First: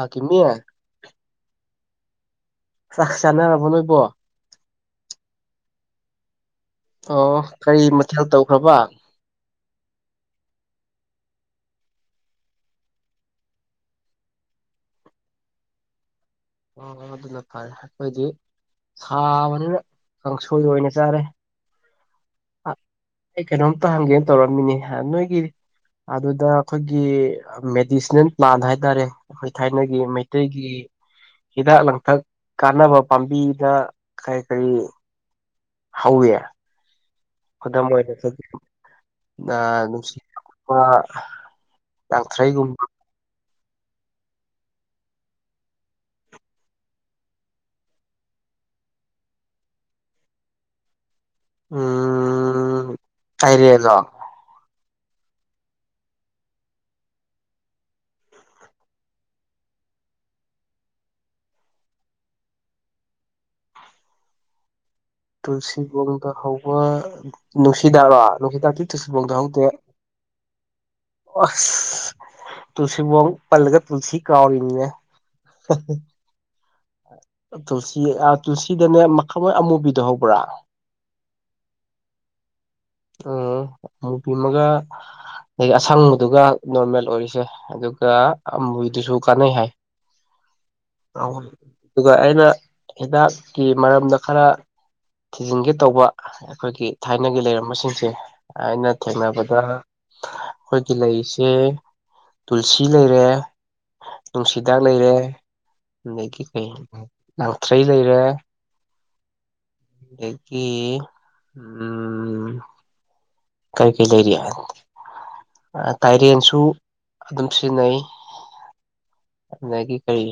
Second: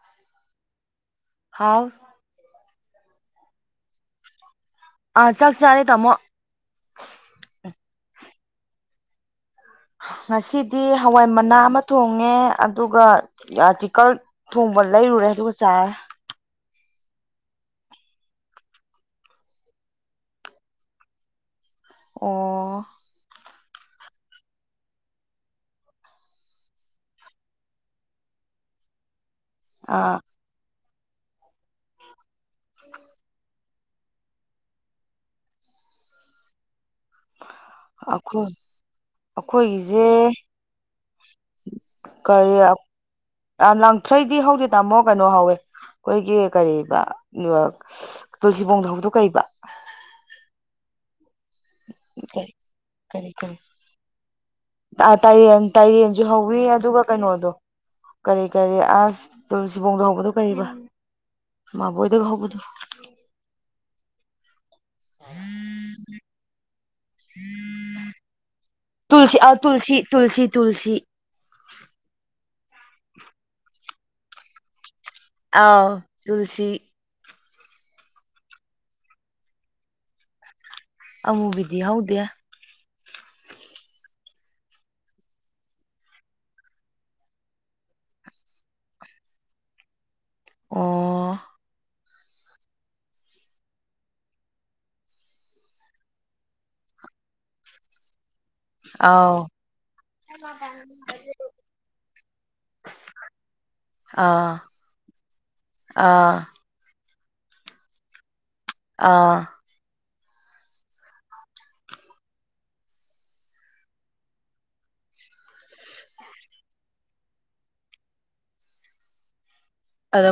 ꯑꯥ ꯀꯗꯦ ꯍꯥꯎ ꯆꯥꯛ ꯆꯥꯅꯔꯕ ꯅꯣꯏꯕꯣ ꯑꯥ ꯆꯥꯛ ꯆꯔꯦ ꯇꯃꯣ ꯑꯣ ꯀꯔꯤ ꯃꯊꯦꯜ ꯇꯧꯈ꯭ꯔꯕ ꯉꯁꯤꯗꯤ ꯍꯋꯥꯏ ꯃꯅꯥ ꯑꯃ ꯊꯣꯡꯉꯦ ꯑꯗꯨꯒ ꯆꯤꯀꯜ ꯊꯣꯡꯕ ꯂꯩꯔꯨꯔꯦ ꯑꯗꯨꯒ ꯆꯥꯔꯦ ꯑꯣ ꯍ ꯑꯗꯨꯅ ꯐꯔꯦ ꯑꯩꯈꯣꯏꯗꯤ ꯁꯥꯕꯅꯤꯅ ꯀꯥꯡꯁꯣꯏ ꯑꯣꯏꯅ ꯆꯥꯔꯦ ꯑꯣ ꯑꯩ ꯀꯩꯅꯣꯝꯇ ꯍꯪꯒꯦꯅ ꯇꯧꯔꯝꯃꯤꯅꯦ ꯅꯣꯏꯒꯤ ꯑꯗꯨꯗ ꯑꯩꯈꯣꯏꯒꯤ ꯃꯦꯗꯤꯁꯤꯅꯦꯜ ꯄ꯭ꯂꯥꯟ ꯍꯥꯏꯇꯥꯔꯦ ꯑꯩꯈꯣꯏ ꯊꯥꯏꯅꯒꯤ ꯑꯥ ꯃꯩꯇꯩꯒꯤ ꯍꯤꯗꯥꯛ ꯂꯥꯡꯊꯛ ꯀꯥꯟꯅꯕ ꯄꯥꯝꯕꯤꯗ ꯀꯔꯤ ꯀꯔꯤ ꯍꯥꯎꯋꯦ ꯈꯨꯗꯝ ꯑꯩꯈꯣꯏ ꯑꯣꯏꯣꯏꯅ ꯑꯩꯈꯣꯏꯒꯤꯁꯦ ꯅꯨꯡꯁꯤꯠ ꯀꯔꯤ ꯌꯥꯥꯡꯊ꯭ꯔꯩꯒꯨꯝꯕ ꯂꯥꯡꯊ꯭ꯔꯩꯗꯤ ꯍꯧꯖꯤꯛ ꯇꯥꯃꯣ ꯀꯩꯅꯣ ꯍꯧꯋꯦ ꯑꯩꯈꯣꯏꯒꯤ ꯀꯔꯤꯕ ꯇꯨꯜꯁꯤꯕꯣꯡ ꯊꯥꯎꯗꯣꯛ ꯀꯩꯕ ꯀꯔꯤ ꯎꯝ ꯀꯔꯤ ꯀꯔꯤ ꯀꯩꯔꯤꯗꯣ ꯇꯥꯏꯔꯦꯟ ꯇꯥꯏꯔꯦꯟꯁꯨ ꯍꯧꯋꯤ ꯑꯗꯨꯒ ꯀꯩꯅꯣꯗꯣ ꯀꯔꯤ ꯀꯔꯤ ꯑꯁ ꯁꯤꯕꯣꯡꯗ ꯍꯒꯗꯧ ꯀꯔꯤꯕ ꯃꯥꯕꯣꯏꯗ ꯍꯧꯕꯗ ꯇꯨꯜꯁꯤꯕꯣꯡꯗ ꯍꯧꯕ ꯅꯨꯡꯁꯤꯗꯥꯥꯛꯔꯣ ꯅꯨꯡꯁꯤꯗꯥꯛꯗꯤ ꯇꯨꯜꯁꯤꯕꯣꯡꯗ ꯇꯨꯜꯁꯤ ꯑꯥ ꯍꯧꯗꯦ ꯇꯨꯜꯁꯤ ꯇꯨꯜꯁꯤ ꯇꯨꯜꯁꯤ ꯑ ꯇꯨꯣ ꯄꯂꯒ ꯇꯨꯁꯤ ꯀꯥꯎꯔꯤ ꯏꯅꯅꯦ ꯑꯥꯎ ꯇꯨꯜꯁꯤ ꯇꯨꯜꯁꯤ ꯇꯨꯜꯁꯤꯗꯅꯦ ꯃꯈꯜꯣꯏ ꯑꯃꯨꯕꯤꯗ ꯍꯧꯕ꯭ꯔꯥ ꯑꯃꯨꯕꯤꯗꯤ ꯍꯧꯗꯦ ꯑꯣꯃꯒ ꯑꯗꯒꯤ ꯑꯁꯪꯕꯗꯨꯒ ꯅꯣꯔꯃꯦꯜ ꯑꯣꯏꯔꯤꯁꯦ ꯑꯗꯨꯒ ꯑꯃꯨꯗꯨꯁꯨ ꯀꯥꯟꯅꯩ ꯍꯥꯏ ꯑ ꯑꯣ ꯑꯗꯨꯒ ꯑꯩꯅ ꯍꯤꯗꯥꯛꯀꯤ ꯃꯔꯝꯗ ꯈꯔ ꯊꯤꯖꯤꯟꯒꯦ ꯇꯧꯕ ꯑꯩꯈꯣꯏꯒꯤ ꯊꯥꯏꯅꯒꯤ ꯂꯩꯔꯝꯕꯁꯤꯡꯁꯦ ꯑꯩꯅ ꯑꯥꯎ ꯊꯦꯡꯅꯕꯗ ꯑꯩꯈꯣꯏꯒꯤ ꯂꯩꯁꯦ ꯇꯨꯜꯁꯤ ꯂꯩꯔꯦ ꯑꯥ ꯅꯨꯡꯁꯤꯗꯥꯛ ꯂꯩꯔꯦ ꯑꯗꯒꯤ ꯑꯥ ꯀꯩ ꯉꯥꯡꯊ꯭ꯔꯩ ꯂꯩꯔꯦ ꯑꯥ ꯎꯝ ꯀꯔꯤ ꯀ ꯂꯩ ꯂꯩꯔꯤꯌꯥ ꯇꯥꯏꯔꯦꯟꯁꯨ ꯑꯗꯨꯝ ꯁꯤꯖꯤꯟꯅꯩ ꯑꯒꯤ ꯀꯔꯤ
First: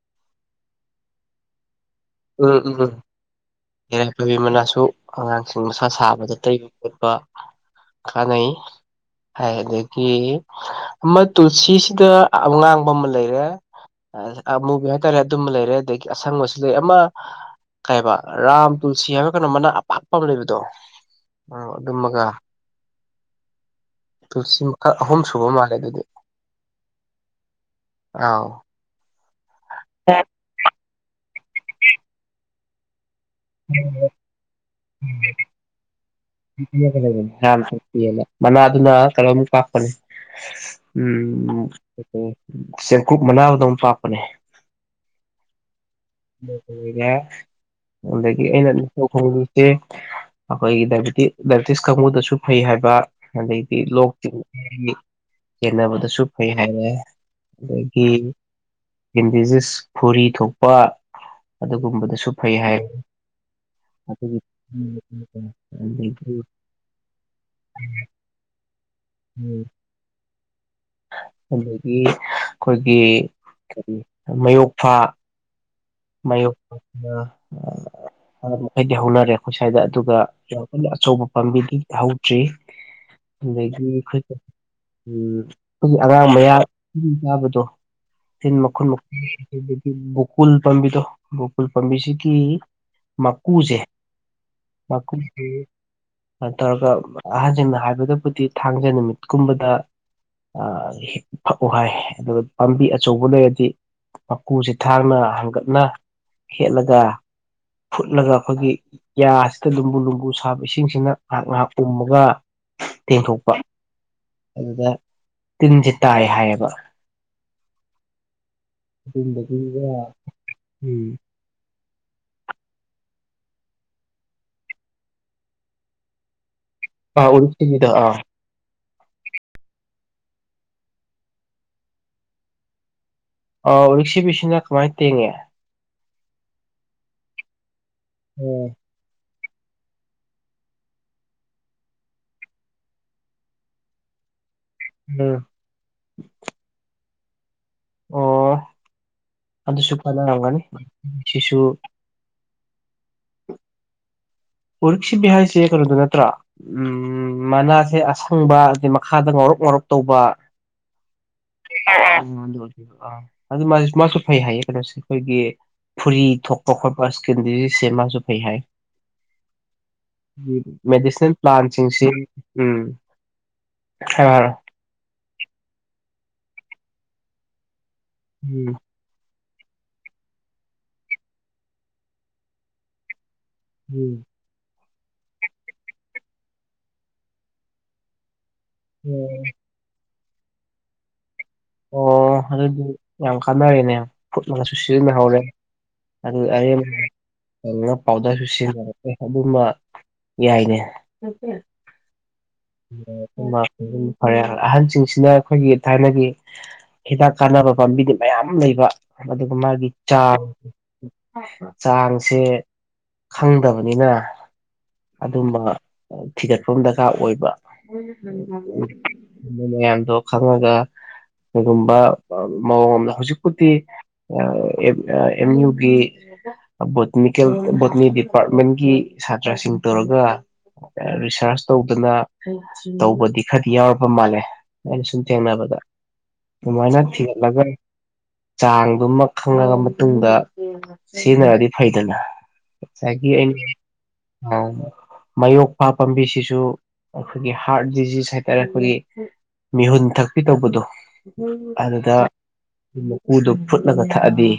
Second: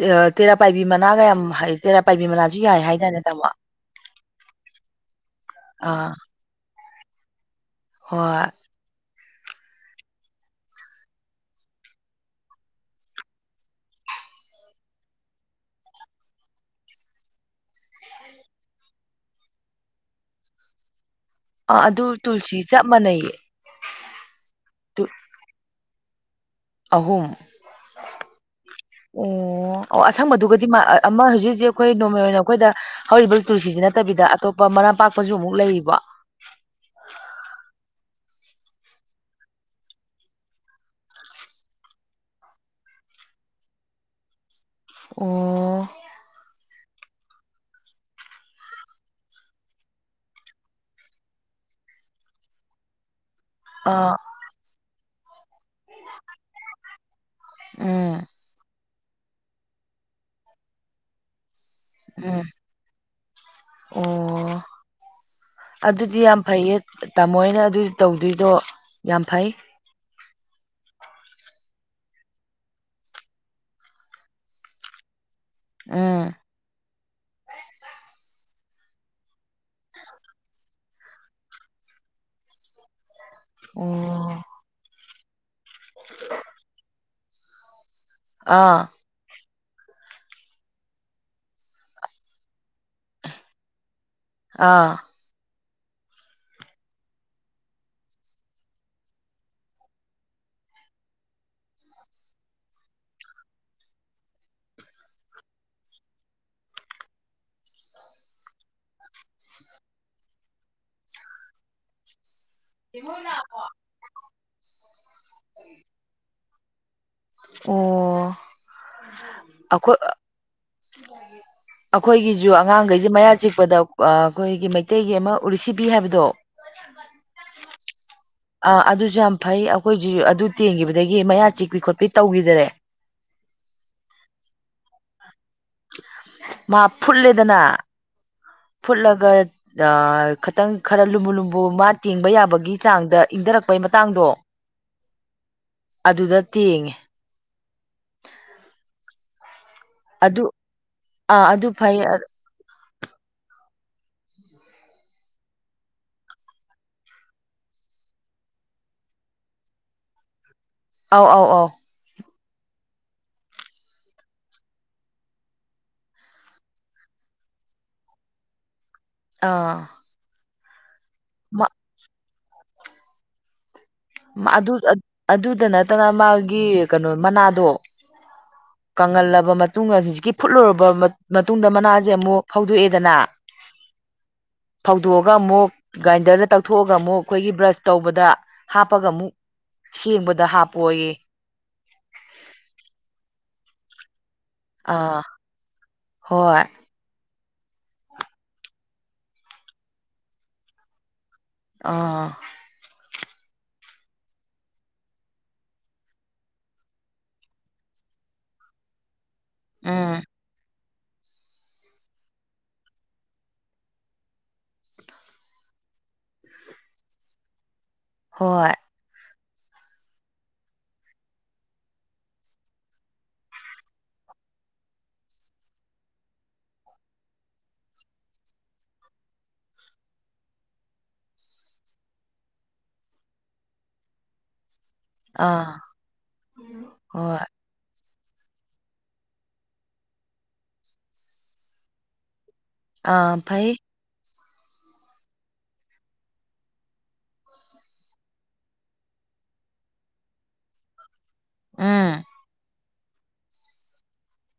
ꯑ ꯇꯦꯔ ꯄꯥꯏꯕꯤꯃꯅꯥꯒ ꯌꯥꯝ ꯍꯥꯏ ꯇꯦꯔꯥ ꯄꯥꯏꯕꯤ ꯃꯅꯥꯁꯨ ꯎꯝ ꯎꯝ ꯌꯥꯏ ꯍꯥꯏꯇꯥꯔꯦ ꯇꯥꯃꯣ ꯏꯔꯥꯏ ꯄꯥꯏꯕꯤ ꯃꯅꯥꯁꯨ ꯑꯉꯥꯡꯁꯤꯡ ꯃꯁꯥ ꯑꯥ ꯁꯥꯕꯗ ꯇꯩꯕ ꯎꯠꯄ ꯍꯣꯏ ꯀꯥꯟꯅꯩ ꯍꯥꯏ ꯑꯗꯒꯤ ꯑꯃ ꯇꯨꯜꯁꯤꯁꯤꯗ ꯑꯉꯥꯡꯕ ꯑꯃ ꯂꯩꯔꯦ ꯑꯃ ꯃꯨꯕꯤ ꯍꯥꯏꯇꯥꯔꯦ ꯑꯗꯨꯝꯕ ꯂꯩꯔꯦ ꯑꯗꯒꯤ ꯑꯁꯪꯕꯁꯨ ꯂꯩ ꯑꯃ ꯀꯩꯕ ꯔꯥꯝ ꯇꯨꯜꯁꯤ ꯍꯥꯏꯕ ꯀꯩꯅꯣ ꯃꯅ ꯑꯄꯥꯛꯄ ꯑꯃ ꯂꯩꯕꯗꯣ ꯑꯣ ꯑꯥ ꯑꯗꯨ ꯑꯗꯨꯃꯒ ꯇꯨꯜꯁꯤ ꯆꯞ ꯃꯥꯟꯅꯩꯌꯦ ꯇꯨꯜꯁꯤ ꯃꯈꯛ ꯑꯍꯨꯝ ꯁꯨꯕ ꯃꯥꯜꯂꯦ ꯑꯗꯨꯗꯤ ꯑꯍꯨꯝ ꯑꯥꯎ ꯑꯣ ꯑꯣ ꯑꯦ ꯑꯁꯪꯕꯗꯨꯒꯗꯤ ꯃꯥ ꯑꯃ ꯍꯧꯖꯤꯛ ꯍꯧꯖꯤꯛ ꯑꯩꯈꯣꯏ ꯅꯣꯔꯃꯦ ꯑꯣꯏꯅ ꯑꯩꯈꯣꯏꯗ ꯍꯧꯔꯤꯕ ꯇꯨꯁꯤꯁꯤ ꯅꯠꯇꯕꯤꯗ ꯑꯇꯣꯞꯄ ꯃꯔꯥꯄꯥꯛꯄꯁꯨ ꯑꯃꯨꯛ ꯂꯩꯕ ꯈꯜꯂꯒ ꯂꯩꯕꯅꯤ ꯍꯥꯔꯥꯝ ꯃꯅꯥꯗꯨꯅ ꯀꯩꯅꯣꯨꯛ ꯀꯥꯞꯄꯅꯦ ꯎꯝ ꯆꯦꯡꯀꯨꯞ ꯃꯅꯥꯕꯗꯣ ꯑꯃ ꯄꯥꯛꯞꯄꯅꯦ ꯑꯣ ꯣꯏꯔꯦ ꯑꯗꯒꯤ ꯑꯩꯅ ꯅꯤꯡ ꯈꯣꯏꯁꯦ ꯑꯩꯈꯣꯏꯒꯤ ꯗꯥꯏꯕꯤꯦꯇꯤꯁ ꯀꯥꯡꯕꯨꯗꯁꯨ ꯐꯩ ꯍꯥꯏꯕ ꯑꯗꯩꯗꯤ ꯑꯥ ꯂꯣꯛꯇꯤꯡꯒꯤ ꯍꯦꯟꯅꯕꯗꯁꯨ ꯐꯩ ꯍꯥꯏꯔꯦ ꯑꯗꯒꯤ ꯎꯝ ꯏꯟꯗꯤꯖꯤꯁ ꯐꯨꯔꯤ ꯊꯣꯛꯄ ꯑꯗꯨꯒꯨꯝꯕꯗꯁꯨ ꯎꯝ ꯐꯩ ꯍꯥꯏ ꯑꯣ ꯑꯗꯨꯗꯤ ꯑꯗꯒꯤ ꯌꯥꯝ ꯐꯩꯌꯦ ꯇꯥꯃꯣꯅ ꯑꯗꯨ ꯇꯧꯗꯣꯏꯗꯣ ꯌꯥꯝ ꯐꯩ [unintelligible] ꯑꯗꯒꯤ ꯑꯩꯈꯣꯏꯒꯤ ꯀꯔꯤ ꯃꯌꯣꯛꯐꯥ ꯃ ꯎꯝ ꯃꯈꯩꯗꯤ ꯍꯧꯅꯔꯦ ꯑꯩꯈꯣꯏ ꯁ꯭ꯋꯥꯏꯗ ꯑꯗꯨꯒ ꯌꯥꯝ ꯀꯟꯅ ꯑꯆꯧꯕ ꯄꯥꯝꯕꯤꯗꯤ ꯍꯧꯗ꯭ꯔꯤ ꯎ ꯑꯗꯒꯤ ꯑꯩꯈꯣꯏ ꯎꯝ ꯑꯩꯈꯣꯏꯒꯤ ꯑꯉꯥꯡ ꯃꯌꯥ ꯈꯨ ꯆꯥꯕꯗꯣ ꯃꯛ ꯑꯥ ꯃ ꯕꯨꯀꯨꯜ ꯎꯜ ꯄꯥꯝꯕꯤꯗꯣ ꯎꯐꯨꯜ ꯄꯥꯝꯕꯤꯁꯤꯒꯤ ꯃꯀꯨꯁꯦ ꯑꯥ ꯃꯀ ꯇꯧꯔꯒ ꯑꯍꯟꯁꯤꯡꯅ ꯍꯥꯏꯕꯗꯕꯨꯗꯤ ꯊꯥꯡꯖꯦ ꯅꯨꯃꯤꯠꯀꯨꯝꯕꯗ ꯐꯛꯎ ꯍꯥꯏ ꯑꯗꯨꯒ ꯄꯥꯝꯕꯤ ꯑꯆꯧꯕ ꯂꯩꯔꯗꯤ ꯃꯀꯨꯁꯤ ꯊꯥꯡꯅ ꯍꯥꯡꯒꯠꯅ ꯍꯦꯠꯂꯒ ꯐꯨꯠꯂꯒ ꯑꯩꯈꯣꯏꯒꯤ ꯌꯥꯁꯤꯗ ꯂꯨꯝꯕꯨ ꯂꯨꯝꯕꯨ ꯁꯥꯕ ꯏꯁꯤꯡꯁꯤꯅ ꯉꯥꯏꯍꯥꯛ ꯉꯥꯏꯍꯥꯛ ꯄꯨꯝꯃꯒ ꯇꯦꯡꯊꯣꯛꯄ ꯑꯗꯨꯗ ꯇꯤꯟꯁꯦ ꯇꯥꯏ ꯍꯥꯏꯌꯦꯕ ꯑꯣ ꯇꯤꯟꯗꯒꯤꯒ ꯑꯩꯈꯣꯏ ꯎꯝ ꯑꯩꯈꯣꯏꯒꯤꯁꯨ ꯑꯉꯥꯡꯈꯩꯁꯦ ꯃꯌꯥ ꯆꯤꯛꯄꯗ ꯑꯩꯈꯣꯏꯒꯤ ꯃꯩꯇꯩꯒꯤ ꯑꯃ ꯎꯔꯤꯁꯤꯕꯤ ꯍꯥꯏꯕꯗꯣ ꯑ ꯎ ꯆꯗ ꯑ ꯑꯥ ꯑꯗꯨꯁꯨ ꯌꯥꯝ ꯐꯩ ꯑꯩꯈꯣꯏꯁꯨ ꯑꯗꯨ ꯇꯦꯡꯈꯤꯕꯗꯒꯤ ꯃꯌꯥ ꯆꯤꯛꯄꯤ ꯈꯣꯠꯄꯤ ꯇꯧꯈꯤꯗꯔꯦ ꯑ ꯔꯤꯛꯁꯤꯕꯤꯁꯤꯅ ꯀꯃꯥꯏꯅ ꯇꯦꯡꯉꯦ ꯃꯥ ꯐꯨꯠꯂꯦꯗꯅ ꯎꯝ ꯐꯨꯠꯂꯒ ꯈꯤꯇꯪ ꯈꯔ ꯂꯨꯝꯕꯨꯨ ꯂꯨꯝꯕꯨ ꯃꯥ ꯇꯦꯡꯕ ꯌꯥꯕꯒꯤ ꯆꯥꯡꯗ ꯏꯪꯊꯔꯛꯄꯩ ꯃꯇꯥꯡꯗꯣ ꯎꯝ ꯑꯗꯨꯗ ꯇꯦꯡꯉꯦ ꯑꯣ ꯑꯗꯨꯁꯨ ꯑꯗꯨ ꯀꯅꯔꯝꯒꯅꯤ ꯑꯥ ꯁꯤꯁꯨ ꯑꯗꯨ ꯐꯩ ꯎꯔꯤꯛ ꯁꯤꯕꯤ ꯍꯥꯏꯁꯦ ꯀꯩꯅꯣꯗꯣ ꯅꯠꯇ꯭ꯔꯣ ꯎꯝ ꯃꯅꯥꯁꯦ ꯑꯁꯪꯕ ꯑꯗꯤ ꯃꯈꯥꯗ ꯉꯧꯔ ꯋꯥꯣꯛ ꯋꯥꯔꯞ ꯇꯧꯕ ꯑꯥꯎ ꯑꯥꯎ ꯑꯥꯎ ꯎ ꯑ ꯃꯥꯁꯨ ꯐꯩ ꯍꯥꯏꯌꯦ ꯀꯩꯅꯣꯁꯦ ꯑꯩꯈꯣꯏꯒꯤ ꯐꯨꯔꯤ ꯊꯣꯛꯄ ꯈꯣꯠꯄ ꯁ꯭ꯀꯤꯦꯟꯗꯔꯤꯁꯦ ꯃꯥꯁꯨ ꯐꯩ ꯍꯥꯏ ꯑꯥ ꯃꯦꯗꯤꯁꯤꯅꯦꯜ ꯄ꯭ꯂꯥꯟꯁꯤꯡꯁꯤ ꯎꯝ ꯍꯥꯏꯔꯣ ꯍꯥꯏꯔꯣ ꯑꯗꯨꯗ ꯅꯠꯇꯅ ꯃꯥꯒꯤ ꯀꯩꯅꯣ ꯃꯅꯥꯗꯣ ꯎꯝ ꯀꯪꯒꯜ ꯂ ꯃꯇꯨꯡ ꯍꯧꯖꯤꯛꯀꯤ ꯐꯨꯠꯂꯨꯔꯕ ꯃꯇꯨꯡ ꯃꯇꯨꯡꯗ ꯃꯅꯥꯁꯦ ꯑꯃꯨꯛ ꯐꯧꯗꯣꯛꯑꯦꯗꯅ ꯐꯧꯗꯣꯛꯑꯒ ꯑꯃꯨꯛ ꯒ꯭ꯔꯥꯏꯟꯗꯔꯗ ꯇꯛꯊꯣꯛꯑꯒ ꯑꯃꯨꯛ ꯑꯩꯈꯣꯏꯒꯤ ꯕ꯭ꯔꯁ ꯇꯧꯕꯗ ꯍꯥꯞꯄꯒ ꯑꯃꯨꯛ ꯎꯝ ꯁꯦꯡꯕꯗ ꯍꯥꯞꯄꯌꯦ ꯑꯣ ꯑꯗꯨꯗꯤ ꯌꯥꯝ ꯀꯥꯟꯅꯔꯤꯦꯅꯦ ꯐꯨꯠꯁꯨ ꯑꯥ ꯁꯤꯖꯤꯟꯅꯍꯧꯔꯦ ꯑꯗꯨ ꯍꯣꯏ ꯑꯔꯦꯝꯕ ꯑꯗꯨꯅ ꯄꯥꯎꯗꯔꯁꯨ ꯁꯤꯖꯤꯟꯅꯔꯀꯦ ꯑꯗꯨꯝꯕ ꯌꯥꯏꯅꯦ ꯑꯣꯀ ꯑꯥ ꯐꯔꯦ ꯑꯍꯜꯁꯤꯡꯁꯤꯅ ꯑꯩꯈꯣꯏꯒꯤ ꯊꯥꯏꯅꯒꯤ ꯍꯤꯗꯥꯛ ꯀꯥꯟꯅꯕ ꯄꯥꯝꯕꯤꯗꯤ ꯃꯌꯥꯝ ꯑꯃ ꯂꯩꯕ ꯑꯗꯨꯒ ꯃꯥꯒꯤ ꯎꯝ ꯆꯥ ꯆꯥꯡꯁꯦ ꯈꯪꯗꯕꯅꯤꯅ ꯑꯗꯨꯝꯕ ꯊꯤꯒꯠꯐꯝ ꯗꯔꯀꯥꯔ ꯑꯣꯏꯕ ꯍꯣꯏ ꯃꯌꯥꯝꯗꯣ ꯈꯪꯉꯒ ꯀꯩꯒꯨꯝꯕ ꯃꯑꯣꯡ ꯑꯃꯗ ꯍꯧꯖꯤꯛꯄꯨꯗꯤ ꯑꯦꯝ ꯌꯨꯒꯤ ꯕꯣꯇꯅꯤꯀꯦꯜ ꯕꯣꯇꯅꯤ ꯗꯤꯄꯥꯔꯠꯃꯦꯟꯒꯤ ꯁꯥꯇ꯭ꯔꯁꯤꯡ ꯇꯧꯔꯒ ꯔꯤꯁꯥꯔꯁ ꯇꯧꯗꯅ ꯇꯧꯕꯗꯤ ꯈꯔꯗꯤ ꯌꯥꯎꯔꯕ ꯃꯥꯜꯂꯦ ꯑꯩꯅ ꯁꯨꯝ ꯊꯦꯡꯅꯕꯗ ꯑꯥ ꯑꯗꯨꯃꯥꯏꯅ ꯍꯣꯏ ꯊꯤꯒꯜꯂꯒ ꯆꯥꯡꯗꯨꯃ ꯈꯪꯉꯕ ꯃꯇꯨꯡꯗ ꯁꯤꯖꯤꯟꯅꯔꯗꯤ ꯐꯩꯗꯅ ꯒꯤ ꯑꯥ ꯐꯩ ꯃꯌꯣꯛꯄ ꯄꯥꯝꯕꯤꯁꯤꯁꯨ ꯑꯩꯈꯣꯏꯒꯤ ꯍꯥꯔꯠ ꯗꯤꯖꯤꯖ ꯍꯥꯏꯇꯥꯔꯦ ꯑꯩꯈꯣꯏꯒꯤ ꯃꯤꯍꯨꯟ ꯊꯛꯄꯤ ꯇꯧꯕꯗꯣ ꯑꯗꯨꯗ ꯎꯝ ꯃꯀꯨꯗꯨ ꯐꯨꯠꯂꯒ ꯊꯛꯑꯗꯤ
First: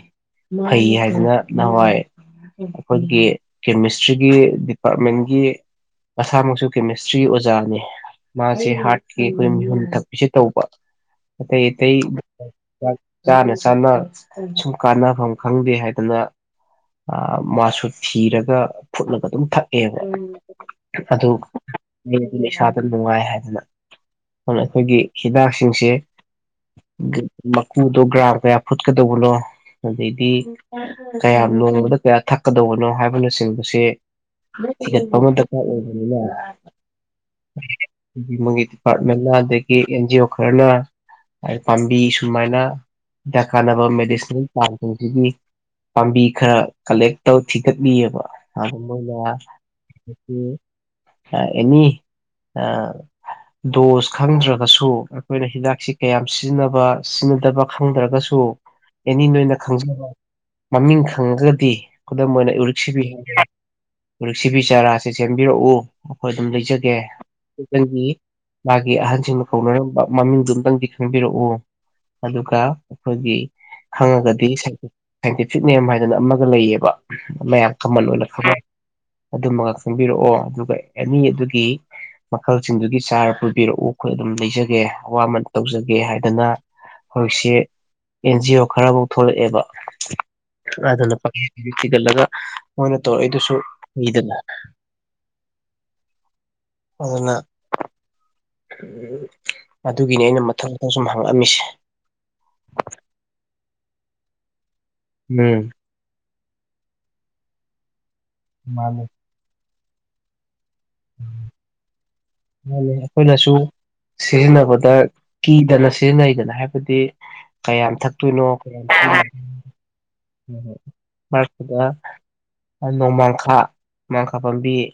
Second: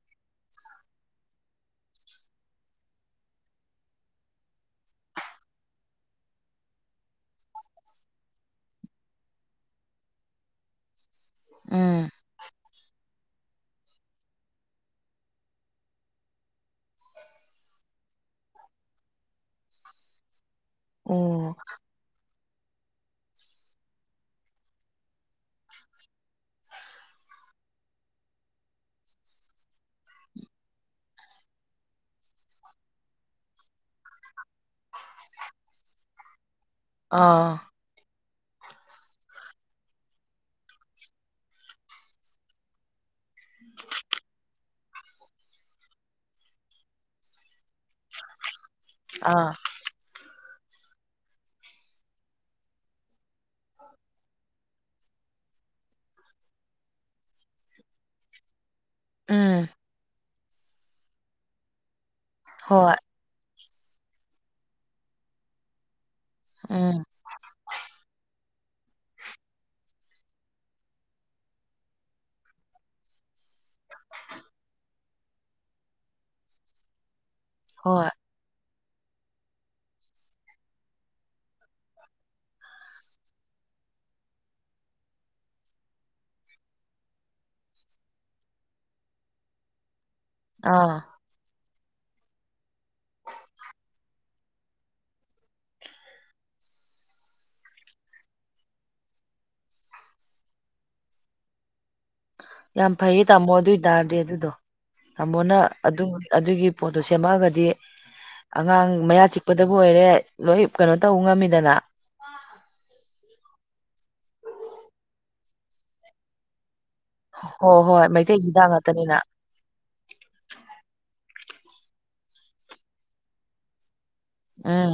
ꯐꯩ ꯍꯥꯏꯗꯅ ꯅꯍꯥꯟꯋꯥꯏ ꯑꯩꯈꯣꯏꯒꯤ ꯀꯦꯃꯤꯁꯇ꯭ꯔꯤꯒꯤ ꯗꯤꯄꯥꯔꯠꯃꯦꯟꯒꯤ ꯃꯁꯥꯃꯛꯁꯨ ꯀꯦꯃꯤꯁꯇ꯭ꯔꯤ ꯑꯣꯖꯥꯅꯤ ꯃꯥꯁꯦ ꯍꯥꯔꯠꯀꯤ ꯑꯩꯈꯣꯏ ꯃꯤꯍꯨꯟ ꯊꯛꯄꯤꯁꯦ ꯇꯧꯕ ꯑꯇꯩ ꯑꯇꯩ ꯎꯝ ꯆꯥꯅ ꯆꯥꯅ ꯁꯨꯝ ꯀꯥꯟꯅꯐꯝ ꯈꯪꯗꯦ ꯍꯥꯏꯗꯅ ꯃꯥꯁꯨ ꯊꯤꯔꯒ ꯐꯨꯠꯂꯒ ꯑꯗꯨꯝ ꯊꯛꯑꯦꯕ ꯑꯗꯨ ꯑꯣ ꯑꯩꯅ ꯏꯁꯥꯗ ꯅꯨꯡꯉꯥꯏ ꯍꯥꯏꯗꯅ ꯑꯗꯨꯅ ꯑꯩꯈꯣꯏꯒꯤ ꯍꯤꯗꯥꯛꯁꯤꯡꯁꯦ ꯀꯨꯗꯒ꯭ꯔꯥꯔ ꯄ ꯐꯨꯠꯀꯦꯗꯣꯒꯂꯣ ꯑꯗꯩꯗꯤ ꯀꯌꯥꯝ ꯅꯣꯡꯃꯗ ꯀꯌꯥ ꯊꯛꯀꯗꯧꯕꯅꯣ ꯍꯥꯏꯕꯅꯆꯤꯡꯕꯁꯦ ꯃꯗꯅꯤ ꯑꯥ ꯑꯩꯒꯤ ꯃꯒꯤ ꯗꯤꯄꯥꯔꯠꯃꯦꯟꯅ ꯑꯗꯒꯤ ꯑꯦꯟ ꯖꯤ ꯑꯣ ꯈꯔꯅ ꯄꯥꯝꯕꯤ ꯁꯨꯃꯥꯏꯅꯗ ꯀꯥꯟꯅꯕ ꯃꯦꯗꯤꯁꯤꯅꯦꯜ ꯄ꯭ꯂꯥꯟꯁꯤꯡꯁꯤꯒꯤ ꯄꯥꯝꯕꯤ ꯈꯔ ꯀꯂꯦꯛ ꯇꯧ ꯊꯤꯒꯠꯂꯤꯑꯕ ꯑꯗꯨ ꯃꯣꯏꯅ ꯑ ꯑꯥ ꯑꯦꯅꯤ ꯗꯣꯁ ꯈꯪꯗ꯭ꯔꯒꯁꯨ ꯑꯩꯈꯣꯏꯅ ꯍꯤꯗꯥꯛꯁꯤ ꯀꯌꯥꯝ ꯁꯤꯖꯤꯟꯅꯕ ꯁꯤꯖꯤꯟꯅꯗꯕ ꯈꯪꯗ꯭ꯔꯒꯁꯨ ꯑꯦꯅꯤ ꯅꯣꯏꯅ ꯎꯝ ꯈꯪꯖꯕ ꯃꯃꯤꯡ ꯈꯪꯉꯒꯗꯤ ꯈꯨꯗꯝ ꯑꯣꯏꯅ ꯍꯣꯏ ꯏꯔꯤꯛꯁꯤꯕꯤ ꯍꯧꯖꯤꯛ ꯁꯤꯕꯤ ꯆꯥꯔꯥꯁꯦ ꯁꯦꯝꯕꯤꯔꯛꯎ ꯑꯩꯈꯣꯏ ꯑꯗꯨꯝ ꯂꯩꯖꯒꯦ ꯎꯝ ꯃꯥꯒꯤ ꯑꯍꯟꯁꯤꯡꯅ ꯀꯧꯅꯔꯝꯕ ꯃꯃꯤꯡꯗꯨ ꯑꯨꯇꯪꯗꯤ ꯈꯪꯕꯤꯔꯛꯎ ꯑꯗꯨꯒ ꯑꯩꯈꯣꯏꯒꯤ ꯈꯪꯉꯒꯗꯤ ꯁꯥꯏꯟꯇꯤꯐꯤꯛ ꯅꯦꯝ ꯍꯥꯏꯗꯅ ꯑꯃꯒ ꯂꯩꯌꯦꯕ ꯃꯌꯥꯝ ꯀꯃꯟ ꯍꯣꯏ ꯑꯣꯏꯅ ꯐꯪꯉꯦ ꯑꯗꯨꯃꯒ ꯈꯪꯕꯤꯔꯛꯑꯣ ꯑꯗꯨꯒ ꯑꯦꯅꯤ ꯑꯗꯨꯒꯤ ꯃꯈꯜꯁꯤꯡꯗꯨꯒꯤ ꯆꯥꯔ ꯄꯨꯕꯤꯔꯛꯎ ꯑꯩꯈꯣꯏ ꯑꯗꯨꯝ ꯂꯩꯖꯒꯦ ꯑꯋꯥꯃꯟ ꯇꯧꯖꯒꯦ ꯍꯥꯏꯗꯅ ꯍꯧꯖꯤꯛꯁꯦ ꯑꯦꯟꯖꯤ ꯑꯣ ꯈꯔꯐꯧ ꯊꯣꯛꯂꯛꯑꯦꯕ ꯑꯗꯨ ꯑꯥ ꯑꯗꯨꯅꯄ ꯊꯤꯒꯠꯂꯒ ꯃꯣꯏꯅ ꯇꯧꯔꯛꯏꯗꯨꯁꯨ ꯃꯤꯗꯅ ꯑꯗꯨꯅ ꯑꯗꯨꯒꯤꯅꯤ ꯑꯩꯅ ꯃꯊꯛ ꯃꯊꯪ ꯁꯨꯝ ꯍꯪꯉꯛꯑꯝꯃꯤꯁꯦ ꯌꯥꯝ ꯐꯩꯌꯦ ꯇꯥꯃꯣ ꯑꯗꯨ ꯑꯣꯏꯇꯥꯔꯗꯤ ꯑꯗꯨꯗꯣ ꯇꯥꯃꯣꯅ ꯎꯝ ꯑꯗꯨ ꯑꯗꯨꯒꯤ ꯄꯣꯠꯇꯣ ꯁꯦꯝꯃꯛꯑꯒꯗꯤ ꯑꯉꯥꯡ ꯃꯥꯅꯤ ꯃꯌꯥ ꯆꯤꯛꯄ ꯑꯗꯨꯕꯨ ꯑꯣꯏꯔꯦ ꯂꯣꯏ ꯀꯩꯅꯣ ꯇꯧꯕ ꯉꯝꯃꯤꯗꯅ ꯃꯥ ꯑꯩꯈꯣꯏꯅꯁꯨ ꯁꯤꯖꯤꯟꯅꯕꯗ ꯀꯤꯗꯅ ꯁꯤꯖꯤꯟꯅꯩꯗꯅ ꯍꯥꯏꯕ ꯑꯗꯨꯗꯤ ꯍꯣꯏ ꯀꯌꯥꯝ ꯍꯣꯏ ꯃꯩꯇꯩ ꯊꯛꯇꯣꯏꯅꯣ ꯍꯤꯗꯥꯛ ꯀꯌꯥꯝ ꯉꯥꯛꯇꯅꯤꯅ ꯎ ꯃꯥꯗ ꯅꯣꯃꯥꯡꯈꯥ ꯃꯥꯡꯈꯥ ꯄꯥꯝꯕꯤ ꯎꯝ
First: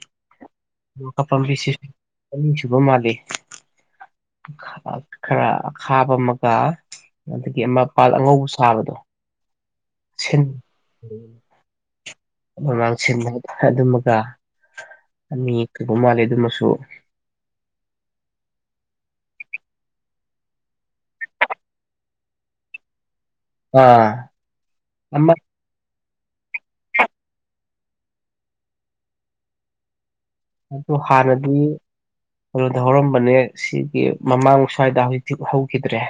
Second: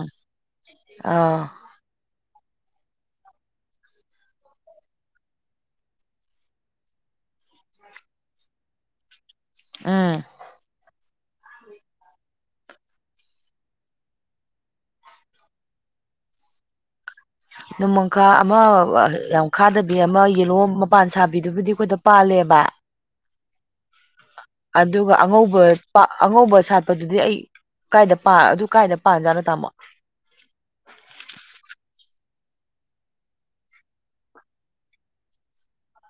ꯃꯥꯡꯈꯥ ꯑꯥ ꯄꯥꯝꯕꯤꯁꯤꯁꯨ ꯑꯅꯤ ꯁꯨꯕ ꯃꯥꯜꯂꯤ ꯈꯔ ꯑ ꯈꯥꯕ ꯑꯃꯒ ꯑꯗꯒꯤ ꯑꯃꯄꯥꯜ ꯑꯉꯧꯕ ꯁꯥꯕꯗꯣ ꯎꯝ ꯁ ꯃꯃꯥꯡꯁꯤꯟ ꯑꯗꯨꯃꯒ ꯑꯅꯤ ꯇꯧꯕꯧ ꯃꯥꯜꯂꯤ ꯑꯗꯨꯃꯁꯨ ꯅꯣꯡꯃꯪꯈꯥ ꯑꯃ ꯌꯥꯝꯈꯥꯗꯕꯤ ꯑꯃ ꯌꯦꯜꯂꯣ ꯃꯄꯥꯟ ꯁꯥꯕꯤꯗꯨꯕꯨꯗꯤ ꯑꯩꯈꯣꯏꯗ ꯄꯥꯜꯜꯂꯤ ꯂꯦꯕ ꯑꯥ ꯑꯗꯨꯒ ꯑꯃ ꯑꯉꯧꯕ ꯑꯉꯧꯕ ꯁꯥꯠꯄꯗꯨꯗꯤ ꯑꯩ ꯀꯥꯏꯗ ꯑꯗꯨ ꯀꯥꯏꯗ ꯄꯥꯟꯖꯥꯠꯅꯣ ꯇꯥꯃꯣ ꯑꯗꯨꯗ ꯍꯧꯔꯝꯕꯅꯦ ꯁꯤꯒꯤ ꯃꯃꯥꯡ ꯁ꯭ꯋꯥꯏꯗ ꯍꯧꯖꯤꯛꯇ ꯍꯧꯤꯛ ꯍꯧꯈꯤꯗ꯭ꯔꯦ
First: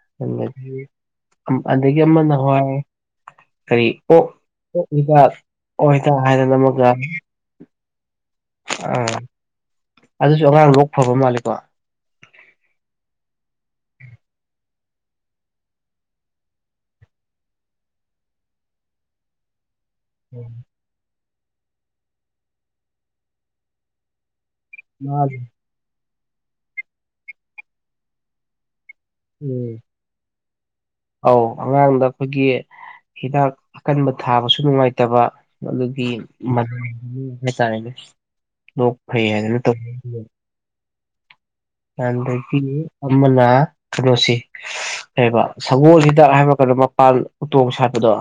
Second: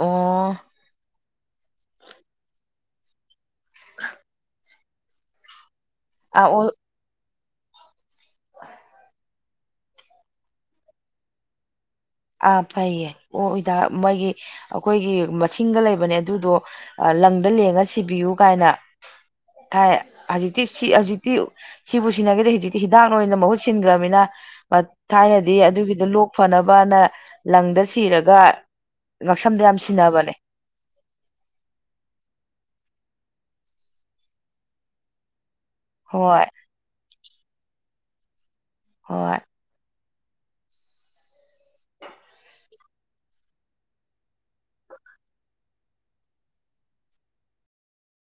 ꯑꯣ ꯑꯗꯒꯤ ꯑꯃ ꯑꯃ ꯅꯍꯣꯏ ꯀꯔꯤ ꯑꯣꯛ ꯑꯣꯛ ꯍꯤꯇꯥ ꯑꯣ ꯍꯤꯇꯥ ꯑꯥ ꯍꯥꯏꯗꯅ ꯑꯣ ꯑꯃꯀ ꯑꯥ ꯑꯗꯨꯁꯨ ꯑꯉꯥꯡ ꯂꯣꯛ ꯐꯕ ꯃꯥꯜꯂꯦꯀꯣ ꯑꯥ ꯐꯩꯌꯦ ꯑꯣ ꯎꯗ ꯃꯣꯏꯒꯤ ꯑꯩꯈꯣꯏꯒꯤ ꯃꯁꯤꯡꯒ ꯂꯩꯕꯅꯦ ꯑꯗꯨꯗꯣ ꯂꯪꯗ ꯂꯦꯡꯉ ꯁꯤꯕꯤꯌꯨ ꯀꯥꯏꯅ [inaudible] ꯊꯥꯏ ꯍꯧꯖꯤꯛꯇꯤ ꯁꯤ ꯍꯧꯖꯤꯛꯇꯤ ꯁꯤꯕꯨ ꯁꯤꯟꯅꯈꯤꯦꯗꯦ ꯍꯧꯖꯤꯛꯇꯤ ꯍꯤꯗꯥꯛ ꯑꯣꯏꯅ ꯃꯍꯨꯠ ꯁꯤꯟꯈ꯭ꯔꯕꯅꯤꯅ ꯃꯥꯅꯦ ꯊꯥꯏꯅꯗꯤ ꯑꯗꯨꯒꯤꯗꯨꯣ ꯂꯣꯛ ꯐꯅꯕꯅ ꯂꯪꯗ ꯁꯤꯔꯒ ꯉꯛꯁꯝꯗ ꯎꯝ ꯌꯥꯝ ꯁꯤꯟꯅꯕꯅꯦ ꯑꯧ ꯑꯉꯥꯡꯗ ꯑꯩꯈꯣꯏꯒꯤ ꯍꯤꯗꯥꯛ ꯑꯀꯟꯕ ꯊꯥꯕꯁꯨ ꯅꯨꯡꯉꯥꯏꯇꯕ ꯑꯗꯨꯒꯤ ꯍꯣꯏ ꯍꯥꯏꯇꯥꯔꯦꯅꯦ ꯂꯣꯛ ꯐꯩ ꯍꯣꯏ ꯍꯥꯏꯗꯅ ꯇꯧꯕ ꯆꯗ ꯑꯃꯅ ꯇꯂꯣꯁꯤ ꯂꯩꯕ ꯁꯒꯣꯜ ꯍꯤꯗꯥꯛ ꯍꯥꯏꯕ ꯀꯩꯅꯣ ꯃꯄꯥꯟ ꯎꯇꯣꯡ ꯁꯥꯠꯄꯗꯣ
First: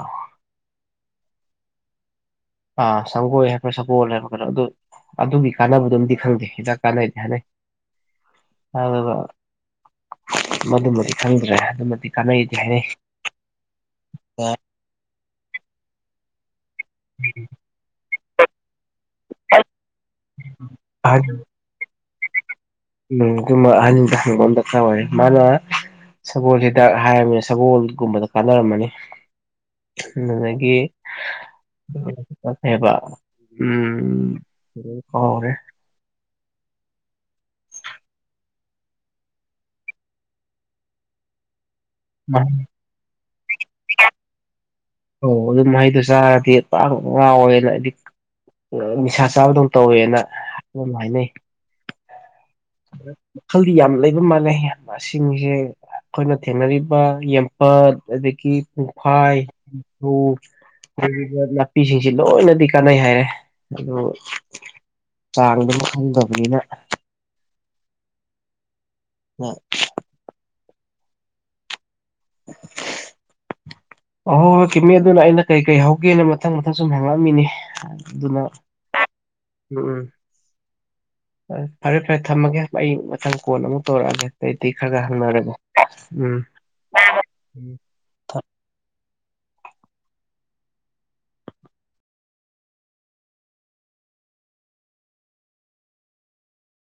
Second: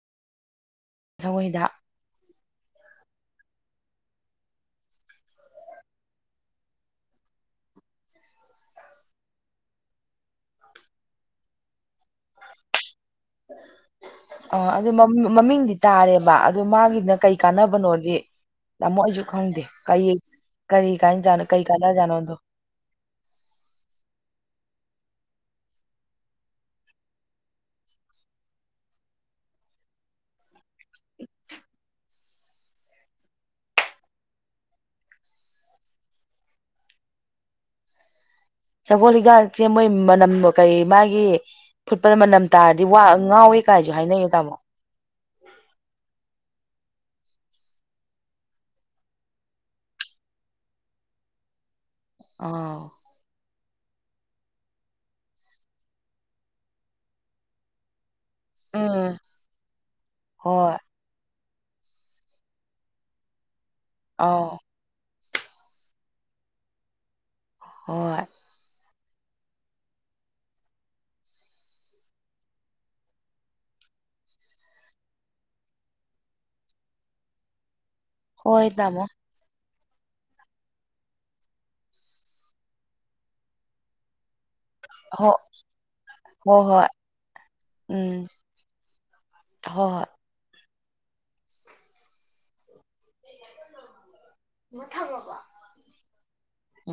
ꯁꯖꯑꯣꯣꯏꯗ ꯑꯥ ꯁꯒꯣꯜ ꯍꯥꯏꯕ꯭ꯔ ꯁꯒꯣꯜ ꯍꯥꯏꯕ ꯈꯔꯣ ꯑꯗꯨ ꯑꯗꯨꯒꯤ ꯀꯥꯟꯅꯕꯗꯨꯝꯗꯤ ꯈꯪꯗꯦ ꯍꯤꯗꯥꯛ ꯀꯥꯟꯅꯩꯗꯤ ꯍꯥꯏꯅꯩ ꯑꯗꯨ ꯃꯗꯨꯃꯗꯤ ꯈꯪꯗ꯭ꯔꯦ ꯑꯗꯨꯃꯗꯤ ꯀꯃꯦꯥꯏ ꯏꯗꯤ ꯍꯥꯏꯔꯦ ꯑꯥ ꯑꯗꯨ ꯃꯃꯤꯡꯗꯤ ꯇꯥꯔꯦꯕ ꯑꯗꯣ ꯃꯥꯒꯤꯅ ꯀꯩ ꯀꯥꯟꯅꯕꯅꯣꯗꯤ ꯇꯥꯃꯣ ꯑꯩꯁꯨ ꯈꯪꯗꯦ ꯀꯔꯤ ꯀꯔꯤ ꯀꯥꯏꯖꯥꯅꯣ ꯀꯔꯤ ꯀꯥꯟꯅꯖꯥꯠꯅꯣꯗꯣ ꯍꯥꯏꯅꯤꯗꯟꯗ ꯇ ꯃꯥꯅ ꯁꯒꯣꯜꯁꯤꯗ ꯍꯥꯏꯔꯕꯃꯤꯅ ꯁꯒꯣꯜꯒꯨꯝꯕꯗ ꯀꯥꯟꯅꯔꯝꯃꯅꯤ ꯃꯒꯗꯒꯤ ꯕ ꯎꯝꯔꯦ ꯁꯒꯣꯜ ꯍꯤꯀ ꯆꯦ ꯃꯣꯏ ꯃꯅꯝ ꯀꯩ ꯃꯥꯒꯤ ꯐꯨꯠꯄꯗ ꯃꯅꯝ ꯃꯍꯩ ꯇꯥꯔꯗꯤ ꯋꯥ ꯉꯥꯎꯋꯦ ꯀꯥꯏꯁꯨ ꯍꯥꯏꯅꯉꯦ ꯇꯥꯃꯣ ꯋꯥ ꯑꯣꯏꯂ ꯅꯤꯁꯥ ꯆꯥꯕꯗꯧ ꯇꯧꯋꯦꯅꯝ ꯍꯥꯏꯅꯩ ꯑꯥ ꯃꯈꯜꯗꯤ ꯌꯥꯝ ꯂꯩꯕ ꯃꯥꯜꯂꯦ ꯃꯁꯤꯁꯦ ꯑꯩꯈꯣꯏꯅ ꯊꯦꯡꯅꯔꯤꯕ ꯌꯦꯦꯝꯄꯠ ꯑꯦꯗꯒꯤꯗꯒꯤ ꯎꯝ ꯄꯨꯐꯥꯏꯧ ꯍꯣꯏ ꯅꯥꯄꯤꯁꯤꯡꯁꯤ ꯂꯣꯏꯅꯗꯤ ꯀꯥꯟꯅꯩ ꯍꯥꯏꯔꯦ ꯑꯗꯨ ꯑꯥꯎ ꯆꯥꯡꯗꯨꯝ ꯈꯪꯗꯕꯅꯤꯅ ꯍꯣꯏ ꯎꯣꯏ ꯑꯍꯣꯏ ꯍꯣꯏ ꯀꯤꯃꯤ ꯑꯗꯨꯅ ꯑꯩꯅ ꯀꯩ ꯀꯩ ꯍꯧꯒꯦꯅ ꯃꯊꯪ ꯃꯊꯪ ꯁꯨꯝ ꯍꯦꯟꯉꯛꯑꯃꯤꯅꯤ ꯍꯣꯏꯗꯃꯣ ꯎꯝ ꯎꯝ ꯍ ꯐꯔꯦ ꯐꯔꯦ ꯊꯝꯃꯒꯦ ꯑꯩ ꯃꯊꯪ ꯀꯣꯟ ꯑꯃꯨꯛ ꯇꯧꯔꯛꯑꯒꯦ ꯑꯩꯗꯤ ꯈꯔ ꯈ ꯍꯣ ꯍꯪꯅꯔꯒꯦ ꯎꯝ ꯍꯣꯏ ꯍꯣꯏ ꯎꯝ ꯍꯣꯏ ꯍꯣꯏ ꯃꯊ ꯕꯥ